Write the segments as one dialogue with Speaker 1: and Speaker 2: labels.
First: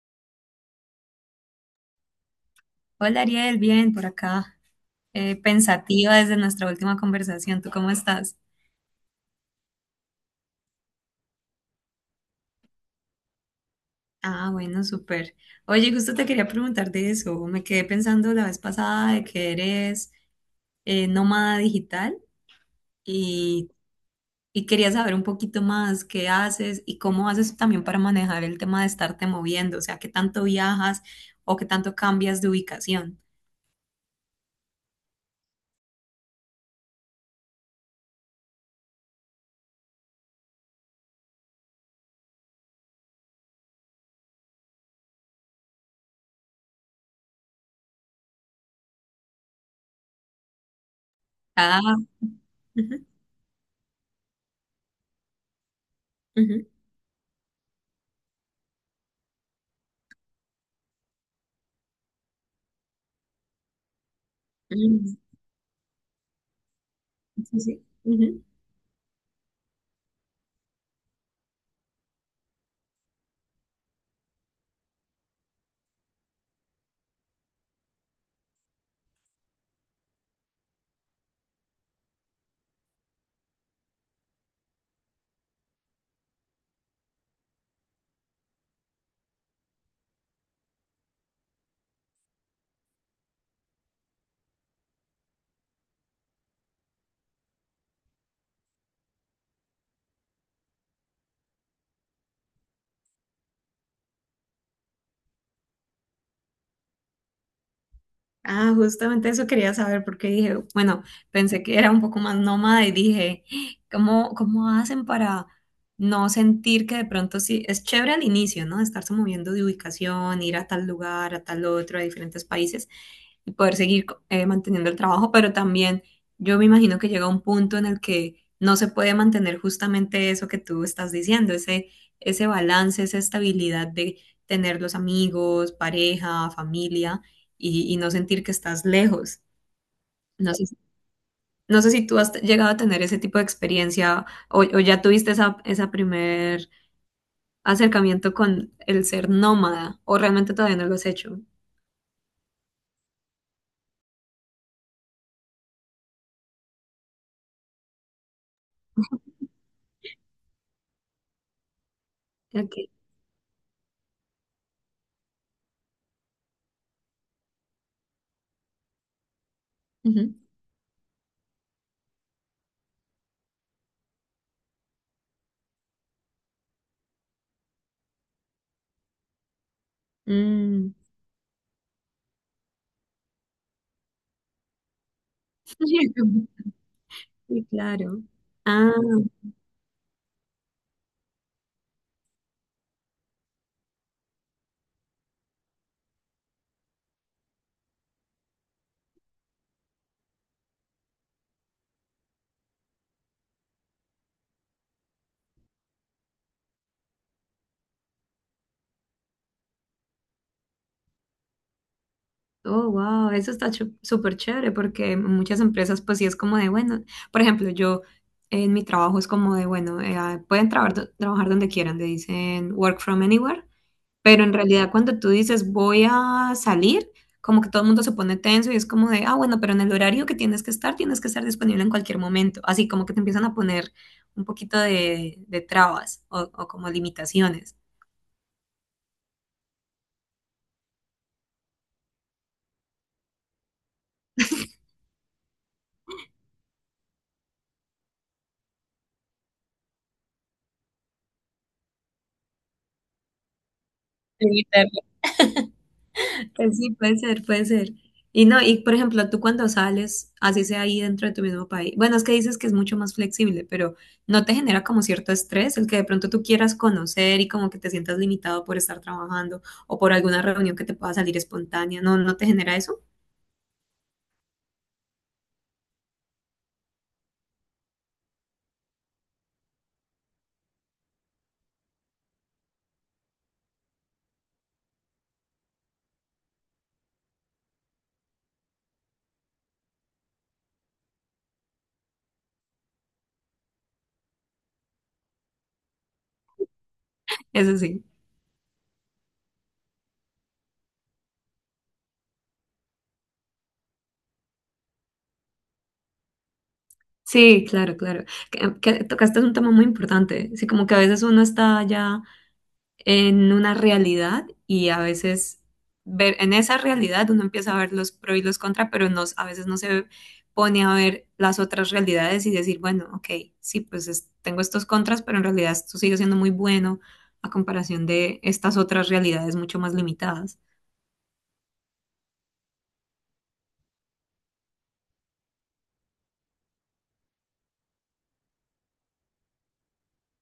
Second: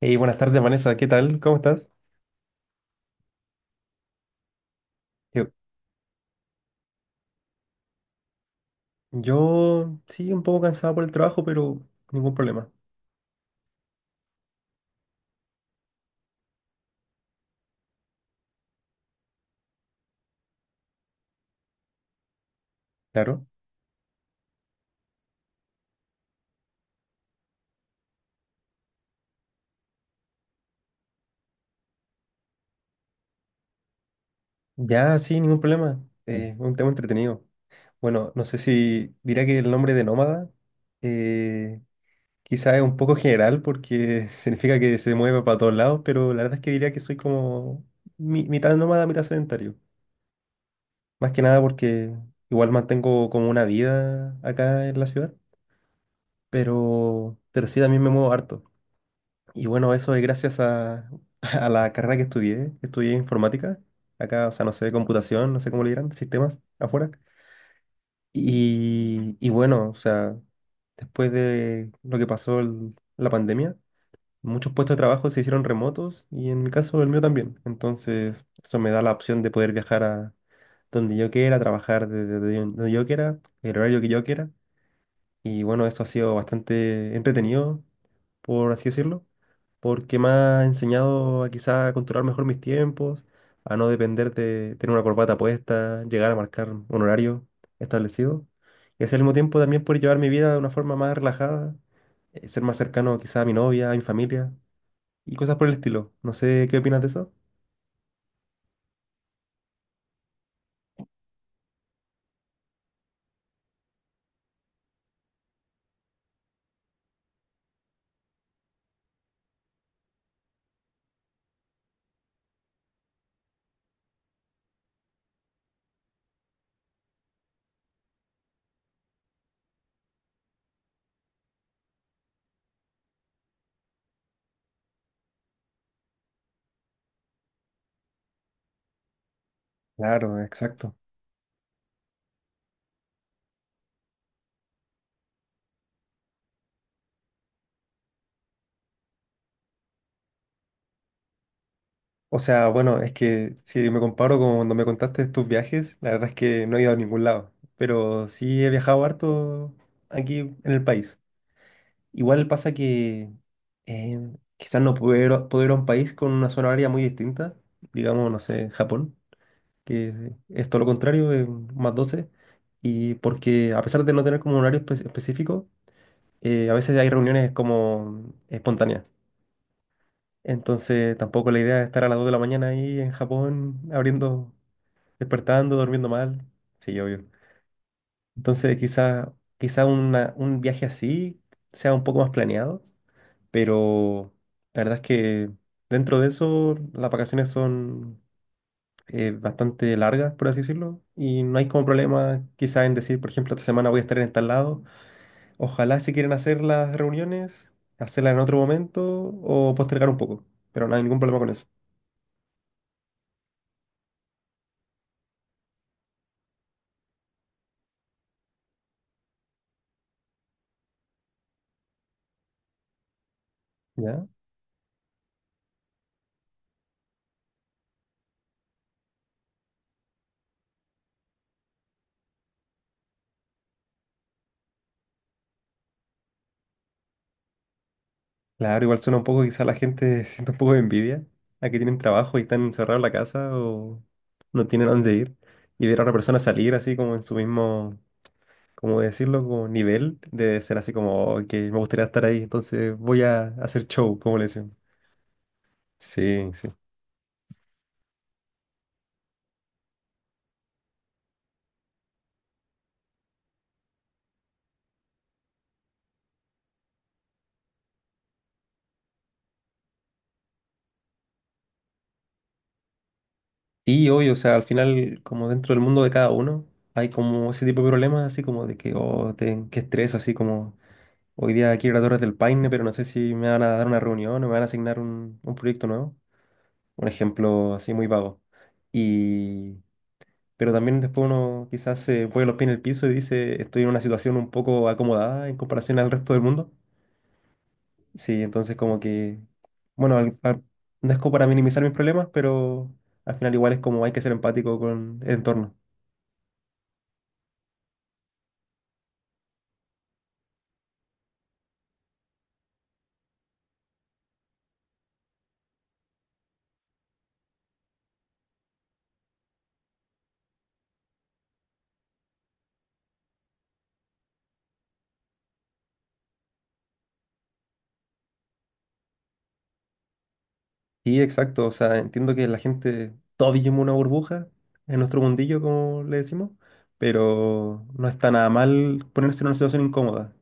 Speaker 1: Hey, buenas tardes, Vanessa. ¿Qué tal? ¿Cómo estás?
Speaker 2: Hola Ariel, bien por acá.
Speaker 1: Yo,
Speaker 2: Pensativa desde nuestra última conversación. ¿Tú cómo estás?
Speaker 1: yo sí, un poco cansado por el trabajo, pero ningún problema.
Speaker 2: Ah, bueno, súper. Oye, justo te quería preguntar de eso. Me quedé pensando la vez pasada de que eres nómada digital
Speaker 1: Claro.
Speaker 2: y, y quería saber un poquito más qué haces y cómo haces también para manejar el tema de estarte moviendo, o sea, qué tanto viajas o qué tanto cambias de ubicación.
Speaker 1: Ya, sí, ningún problema. Un tema entretenido. Bueno, no sé si dirá que el nombre de nómada eh, quizá es un poco general porque significa que se mueve para todos lados, pero la verdad es que diría que soy como mitad nómada, mitad sedentario. Más que nada
Speaker 2: Ah,
Speaker 1: porque igual
Speaker 2: ujú,
Speaker 1: mantengo como una vida acá en la ciudad,
Speaker 2: ujú,
Speaker 1: pero sí, también me muevo harto. Y bueno, eso es gracias a la carrera que estudié informática. Acá, o sea, no sé,
Speaker 2: ujú,
Speaker 1: computación, no sé cómo le dirán, sistemas afuera.
Speaker 2: sí, sí, ujú.
Speaker 1: Y bueno, o sea, después de lo que pasó la pandemia, muchos puestos de trabajo se hicieron remotos y en mi caso el mío también. Entonces, eso me da la opción de poder viajar a donde yo quiera, trabajar desde donde yo quiera, el horario que yo quiera. Y bueno, eso ha sido bastante entretenido, por así decirlo, porque me ha enseñado a quizá a controlar mejor mis tiempos, a no depender de tener una corbata puesta, llegar a marcar un horario establecido. Y así al mismo tiempo también poder llevar mi vida de una forma más relajada, ser más cercano quizá a mi novia, a mi familia y cosas por el estilo. No sé qué opinas de eso.
Speaker 2: Ah, justamente eso quería saber porque dije, bueno, pensé que era un poco más nómada y dije, "Ah, ¿cómo hacen para no sentir que de pronto sí, es chévere al inicio, ¿no? Estarse moviendo de ubicación, ir a tal lugar, a tal otro, a diferentes países, y poder seguir manteniendo el trabajo, pero también yo me imagino que llega un punto en el que no se puede mantener justamente eso que tú estás diciendo, ese balance, esa estabilidad de tener los amigos, pareja, familia y no sentir que estás lejos.
Speaker 1: Claro,
Speaker 2: No sé,
Speaker 1: exacto.
Speaker 2: no sé si tú has llegado a tener ese tipo de experiencia o ya tuviste esa primer acercamiento con el ser nómada o realmente todavía no lo has hecho.
Speaker 1: O sea, bueno, es que si me comparo con cuando me contaste de tus viajes, la verdad es que no he ido a ningún lado, pero sí he viajado harto aquí en el país. Igual pasa
Speaker 2: Ok.
Speaker 1: que eh, quizás no puedo ir, a puedo ir a un país con una zona horaria muy distinta, digamos, no sé, Japón, que
Speaker 2: Ujú.
Speaker 1: es todo lo contrario, es más 12. Y porque a pesar de no tener como un horario específico, a veces hay reuniones como espontáneas.
Speaker 2: Mm.
Speaker 1: Entonces tampoco la idea es estar a las 2 de la mañana ahí en Japón abriendo despertando, durmiendo mal. Sí, obvio.
Speaker 2: Sí, claro.
Speaker 1: Entonces,
Speaker 2: Ah,
Speaker 1: quizá, quizá un viaje así sea un poco más planeado, pero la verdad es que dentro de eso las vacaciones son bastante largas, por así decirlo, y no hay como problema quizá en decir, por ejemplo, esta semana voy a estar en tal lado. Ojalá si quieren hacer las reuniones, hacerlas en otro momento o postergar un poco, pero no hay ningún problema con eso.
Speaker 2: oh, wow, eso está súper chévere porque en muchas empresas pues sí es como de, bueno, por ejemplo, yo en mi trabajo es como de, bueno, pueden trabajar donde quieran, le dicen work from anywhere,
Speaker 1: ¿Ya?
Speaker 2: pero en realidad cuando tú dices voy a salir, como que todo el mundo se pone tenso y es como de, ah, bueno, pero en el horario que tienes que estar disponible en cualquier momento, así como que te empiezan a poner un poquito de trabas o como limitaciones.
Speaker 1: Claro, igual suena un poco, quizá la gente siente un poco de envidia a que tienen trabajo y están encerrados en la casa o no tienen a dónde ir. Y ver a otra persona salir así como en su mismo, cómo decirlo, como nivel, debe ser así como: "Oh, que me gustaría estar ahí, entonces voy a hacer show", como le decían. Sí, sí.
Speaker 2: Pues sí, puede ser, puede ser. Y no, y por ejemplo, tú cuando sales, así sea ahí dentro de tu mismo país, bueno, es que dices que es mucho más flexible, pero ¿no te genera como cierto estrés el que de pronto tú quieras conocer y como que te sientas limitado por estar trabajando o por alguna reunión que te pueda salir espontánea? ¿No, no te genera eso?
Speaker 1: Y hoy, o sea, al final, como dentro del mundo de cada uno, hay como ese tipo de problemas, así como de que, oh, qué estrés, así como, hoy día quiero ir a Torres del Paine, pero no sé si me van a dar una reunión o me van a asignar un proyecto nuevo. Un ejemplo así muy vago. Y, pero también después uno quizás se pone los pies en el piso y dice, estoy en una situación un poco acomodada en comparación al resto del mundo.
Speaker 2: Eso sí.
Speaker 1: Sí, entonces como que, bueno, no es como para minimizar mis problemas, pero al final igual es como hay que ser empático con el entorno.
Speaker 2: Sí, claro, claro. Que tocaste un tema muy importante. Sí, como que a veces uno está ya en una realidad y a veces ver en esa realidad uno empieza a ver los pro y los contra, pero no, a veces no se pone a ver las otras realidades y decir, bueno, ok, sí, pues tengo estos contras, pero en realidad esto sigue siendo muy bueno a comparación de estas otras realidades mucho más limitadas.
Speaker 1: Sí, exacto, o sea, entiendo que la gente, todos vivimos una burbuja en nuestro mundillo, como le decimos, pero no está nada mal ponerse en una situación incómoda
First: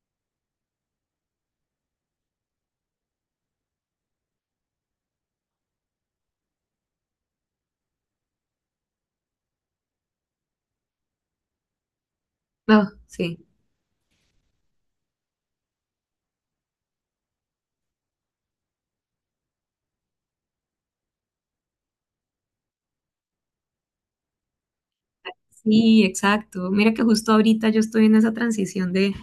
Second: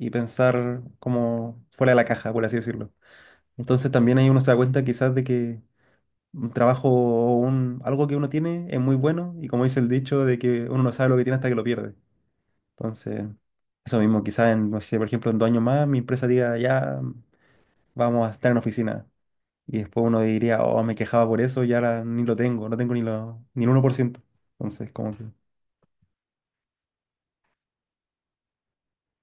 Speaker 1: y pensar como fuera de la caja, por así decirlo. Entonces también ahí uno se da cuenta quizás de que un trabajo o algo que uno tiene es muy bueno y como dice el dicho de que uno no sabe lo que tiene hasta que lo pierde.
Speaker 2: No,
Speaker 1: Entonces,
Speaker 2: sí,
Speaker 1: eso mismo, quizás en, no sé, por ejemplo, en 2 años más mi empresa diga, ya vamos a estar en oficina. Y después uno diría, oh, me quejaba por eso y ahora ni lo tengo, no tengo ni el 1 por ciento. Entonces, como que...
Speaker 2: sí, exacto. Mira que justo ahorita yo estoy en esa transición de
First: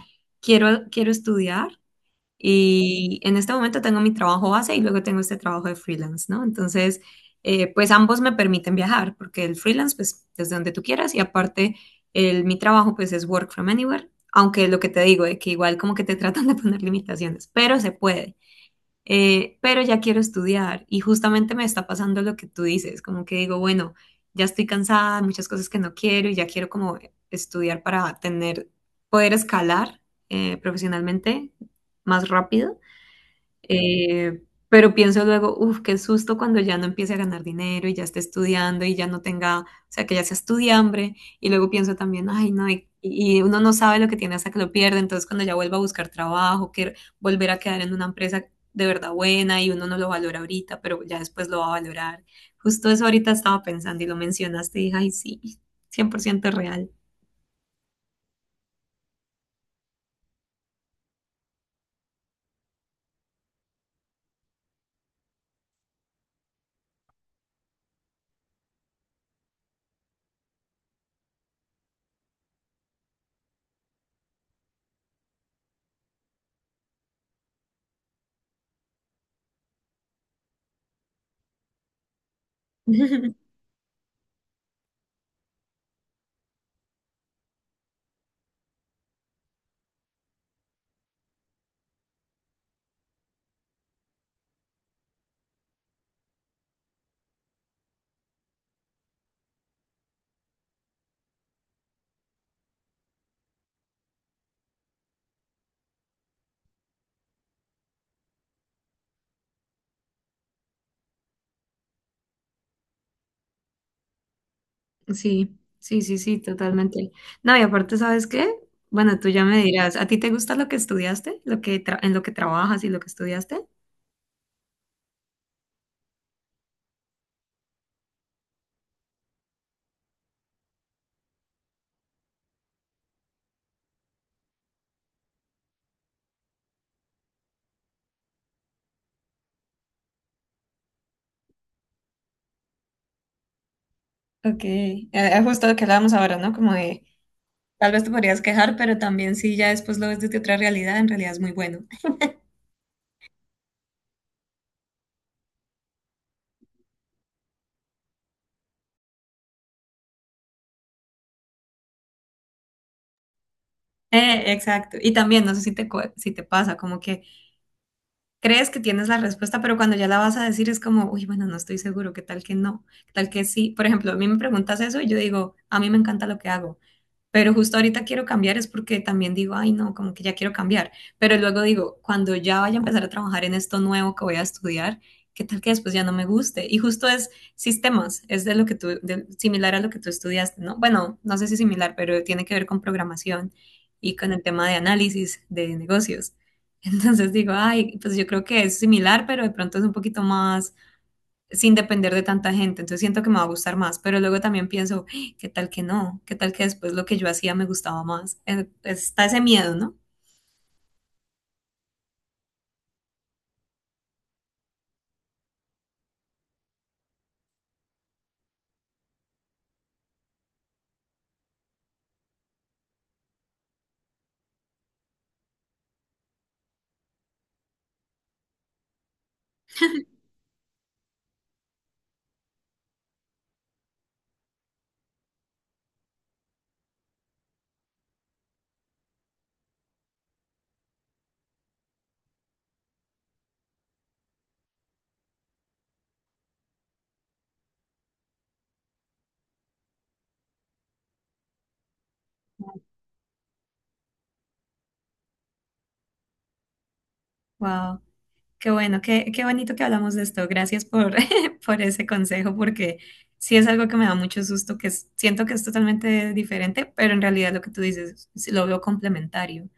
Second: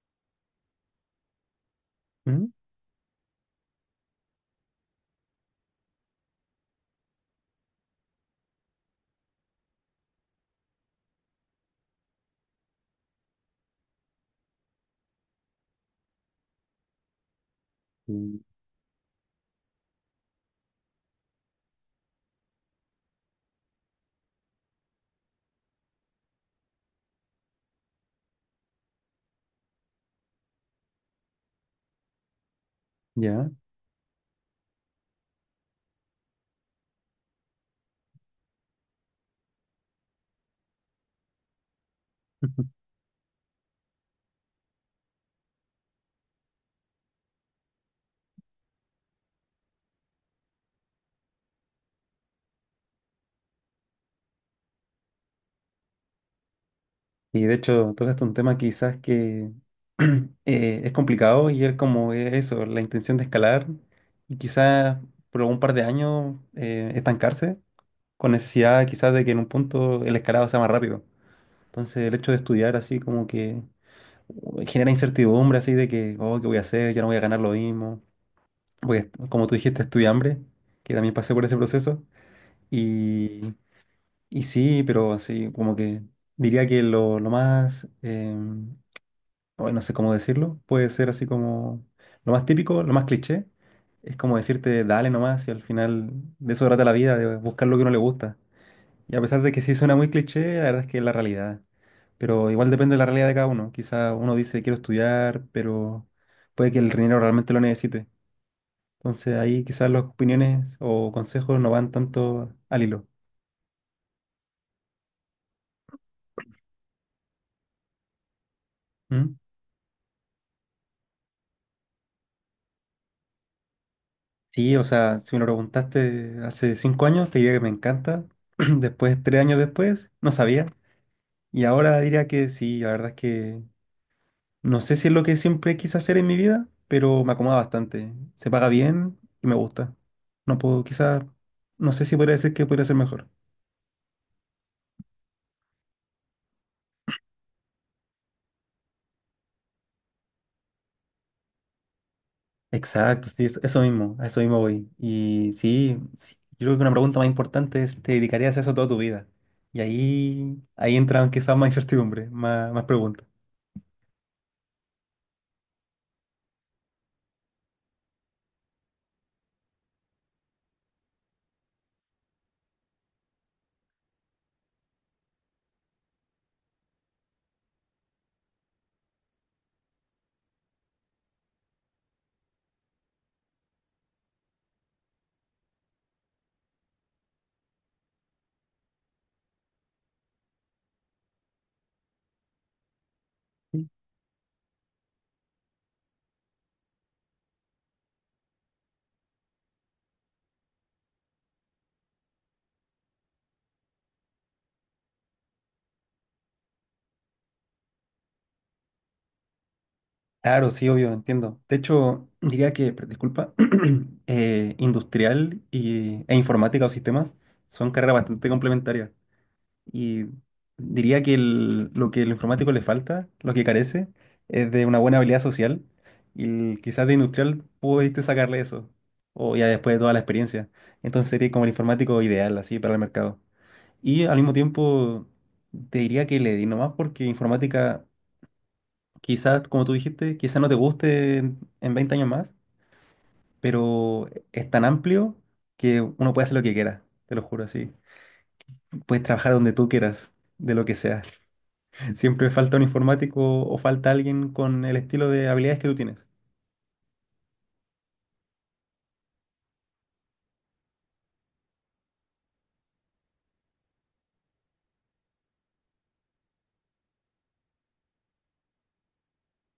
Speaker 2: quiero estudiar
Speaker 1: ¿Mm?
Speaker 2: y en este momento tengo mi trabajo base y luego tengo este trabajo de freelance, ¿no? Entonces, pues ambos me permiten viajar porque el freelance, pues desde donde tú quieras y aparte mi trabajo, pues es work from anywhere, aunque lo que te digo es que igual como que te tratan de poner limitaciones, pero se puede.
Speaker 1: Mm.
Speaker 2: Pero ya quiero estudiar y justamente me está pasando lo que tú dices, como que digo, bueno, ya estoy cansada, hay muchas cosas que no quiero y ya quiero como estudiar para tener, poder escalar profesionalmente más rápido.
Speaker 1: Ya.
Speaker 2: Eh, pero pienso luego, uff, qué susto cuando ya no empiece a ganar dinero y ya esté estudiando y ya no tenga, o sea, que ya sea estudiambre. Y luego pienso también, ay, no, y uno no sabe lo que tiene hasta que lo pierde. Entonces, cuando ya vuelva a buscar trabajo, que volver a quedar en una empresa de verdad buena y uno no lo valora ahorita, pero ya después lo va a valorar. Justo eso ahorita estaba pensando y lo mencionaste y dije, ay, sí, 100% real.
Speaker 1: Y de hecho, tocaste un tema quizás que es complicado y es como eso, la intención de escalar y quizás por un par de años estancarse con necesidad quizás de que en un punto el escalado sea más rápido. Entonces el hecho de estudiar así como que genera incertidumbre así de que, oh, ¿qué voy a hacer? Ya no voy a ganar lo mismo. Voy a como tú dijiste, estudié hambre, que también pasé por ese proceso. Y, y sí, pero así como que diría que lo más... hoy no sé cómo decirlo, puede ser así como lo más típico, lo más cliché, es como decirte dale nomás y al final de eso trata la vida, de buscar lo que uno le gusta. Y a pesar de que sí suena muy cliché, la verdad es que es la realidad. Pero igual depende de la realidad de cada uno. Quizá uno dice quiero estudiar, pero puede que el dinero realmente lo necesite. Entonces ahí quizás las opiniones o consejos no van tanto al hilo.
Speaker 2: Sí, sí, sí, sí, totalmente. No, y aparte, ¿sabes qué? Bueno, tú
Speaker 1: ¿Mm?
Speaker 2: ya me dirás, ¿a ti te gusta lo que estudiaste? ¿Lo que en lo que trabajas y lo que estudiaste?
Speaker 1: Sí, o sea, si me lo preguntaste hace 5 años, te diría que me encanta. Después, 3 años después, no sabía. Y ahora diría que sí, la verdad es que no sé si es lo que siempre quise hacer en mi vida, pero me acomoda bastante. Se paga bien y me gusta. No puedo, quizás, no sé si podría decir que podría ser mejor.
Speaker 2: Ok, justo lo que hablábamos ahora, ¿no? Como de, tal vez te podrías quejar, pero también si ya después lo ves desde otra realidad, en realidad es muy bueno.
Speaker 1: Exacto, sí, eso mismo, a eso mismo voy. Y sí, sí, yo creo que una pregunta más importante es, ¿te dedicarías a eso toda tu vida? Y ahí, ahí entran quizás más incertidumbre, más preguntas.
Speaker 2: Exacto. Y también, no sé si te, si te pasa, como que crees que tienes la respuesta, pero cuando ya la vas a decir es como, uy, bueno, no estoy seguro, qué tal que no, qué tal que sí. Por ejemplo, a mí me preguntas eso y yo digo, a mí me encanta lo que hago. Pero justo ahorita quiero cambiar es porque también digo, ay, no, como que ya quiero cambiar. Pero luego digo, cuando ya vaya a empezar a trabajar en esto nuevo que voy a estudiar, ¿qué tal que después ya no me guste? Y justo es sistemas, es de lo que tú, similar a lo que tú estudiaste, ¿no? Bueno, no sé si similar, pero tiene que ver con programación y con el tema de análisis de negocios. Entonces digo, ay, pues yo creo que es similar, pero de pronto es un poquito más sin depender de tanta gente, entonces siento que me va a gustar más, pero luego también pienso, "Ay, ¿qué tal que no? ¿Qué tal que después lo que yo hacía me gustaba más? Está ese miedo, ¿no?
Speaker 1: Claro, sí, obvio, entiendo. De hecho, diría que, disculpa, industrial e informática o sistemas son carreras bastante complementarias. Y diría que lo que el informático le falta, lo que carece, es de una buena habilidad social. Y quizás de industrial pudiste sacarle eso, o ya después de toda la experiencia. Entonces sería como el informático ideal, así, para el mercado. Y al mismo tiempo, te diría que le di nomás porque informática quizás, como tú dijiste, quizás no te guste en 20 años más, pero es tan amplio que uno puede hacer lo que quiera, te lo juro así. Puedes trabajar donde tú quieras, de lo que sea. Siempre falta un informático o falta alguien con el estilo de habilidades que tú tienes.
Speaker 2: Wow, qué bueno, qué bonito que hablamos de esto. Gracias por, por ese consejo, porque sí es algo que me da mucho susto, que siento que es totalmente diferente, pero en realidad lo que tú dices, sí lo veo complementario.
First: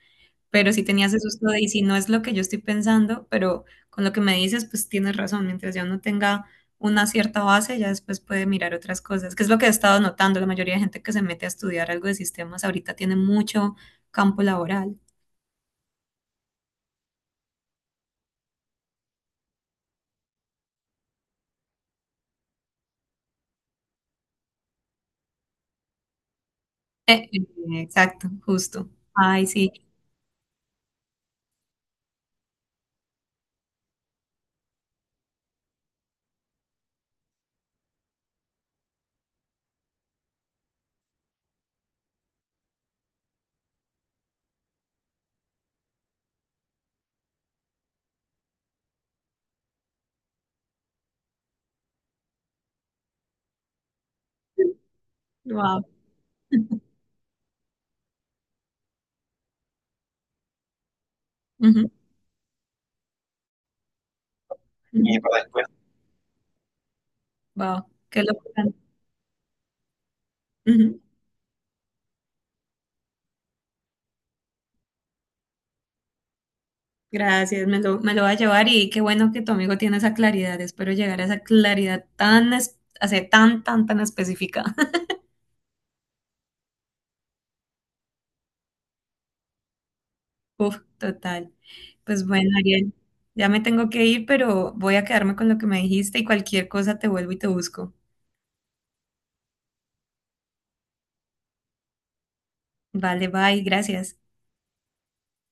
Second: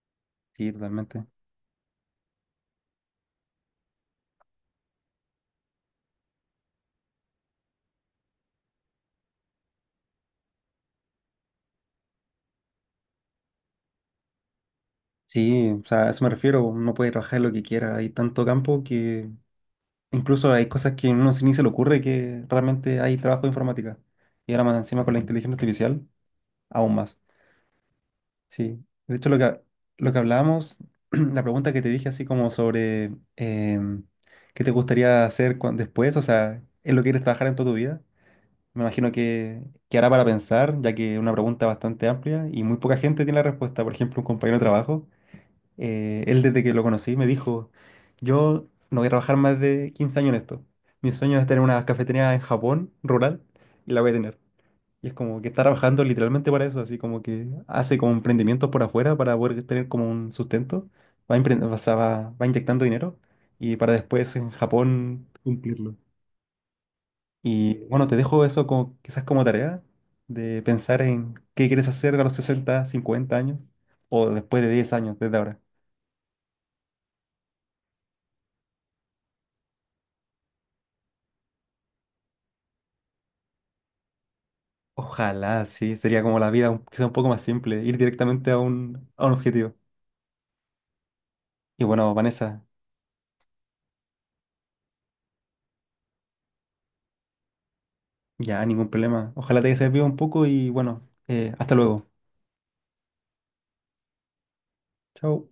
Speaker 1: Sí,
Speaker 2: Pero sí tenías ese
Speaker 1: totalmente.
Speaker 2: susto de, y si no es lo que yo estoy pensando, pero con lo que me dices, pues tienes razón, mientras ya uno tenga una cierta base, ya después puede mirar otras cosas, que es lo que he estado notando, la mayoría de gente que se mete a estudiar algo de sistemas ahorita tiene mucho campo laboral.
Speaker 1: Sí, o sea, a eso me refiero, uno puede trabajar lo que quiera, hay tanto campo que incluso hay cosas que a uno ni se le ocurre que realmente hay trabajo de informática. Y ahora más encima con la inteligencia artificial, aún más.
Speaker 2: Eh, eh, exacto,
Speaker 1: Sí,
Speaker 2: justo.
Speaker 1: de hecho
Speaker 2: Ay, sí.
Speaker 1: lo que hablábamos, la pregunta que te dije así como sobre qué te gustaría hacer después, o sea, ¿es lo que quieres trabajar en toda tu vida? Me imagino que hará para pensar, ya que es una pregunta bastante amplia y muy poca gente tiene la respuesta. Por ejemplo, un compañero de trabajo, él desde que lo conocí me dijo, yo no voy a trabajar más de 15 años en esto. Mi sueño es tener una cafetería en Japón, rural, y la voy a tener. Y es como que está
Speaker 2: Wow.
Speaker 1: trabajando literalmente para eso, así como que hace como emprendimientos por afuera para poder tener como un sustento, va, empre- o sea, va, va inyectando dinero y para después en
Speaker 2: Y
Speaker 1: Japón
Speaker 2: para después.
Speaker 1: cumplirlo. Y
Speaker 2: Wow,
Speaker 1: bueno, te
Speaker 2: qué
Speaker 1: dejo
Speaker 2: locura.
Speaker 1: eso como, quizás como tarea de
Speaker 2: Ujú.
Speaker 1: pensar en qué quieres hacer a los 60, 50 años o después de 10 años, desde ahora.
Speaker 2: Gracias, me lo va a llevar y qué bueno que tu amigo tiene esa claridad. Espero llegar a esa claridad tan, o sea, tan específica.
Speaker 1: Ojalá, sí, sería como la vida quizá un poco más simple, ir directamente a a un objetivo.
Speaker 2: Uf, total.
Speaker 1: Y bueno,
Speaker 2: Pues bueno,
Speaker 1: Vanessa,
Speaker 2: Ariel, ya me tengo que ir, pero voy a quedarme con lo que me dijiste y cualquier cosa te vuelvo y te busco.
Speaker 1: ya ningún problema. Ojalá te haya servido un poco y bueno, hasta luego.
Speaker 2: Vale, bye, gracias.
Speaker 1: Chao.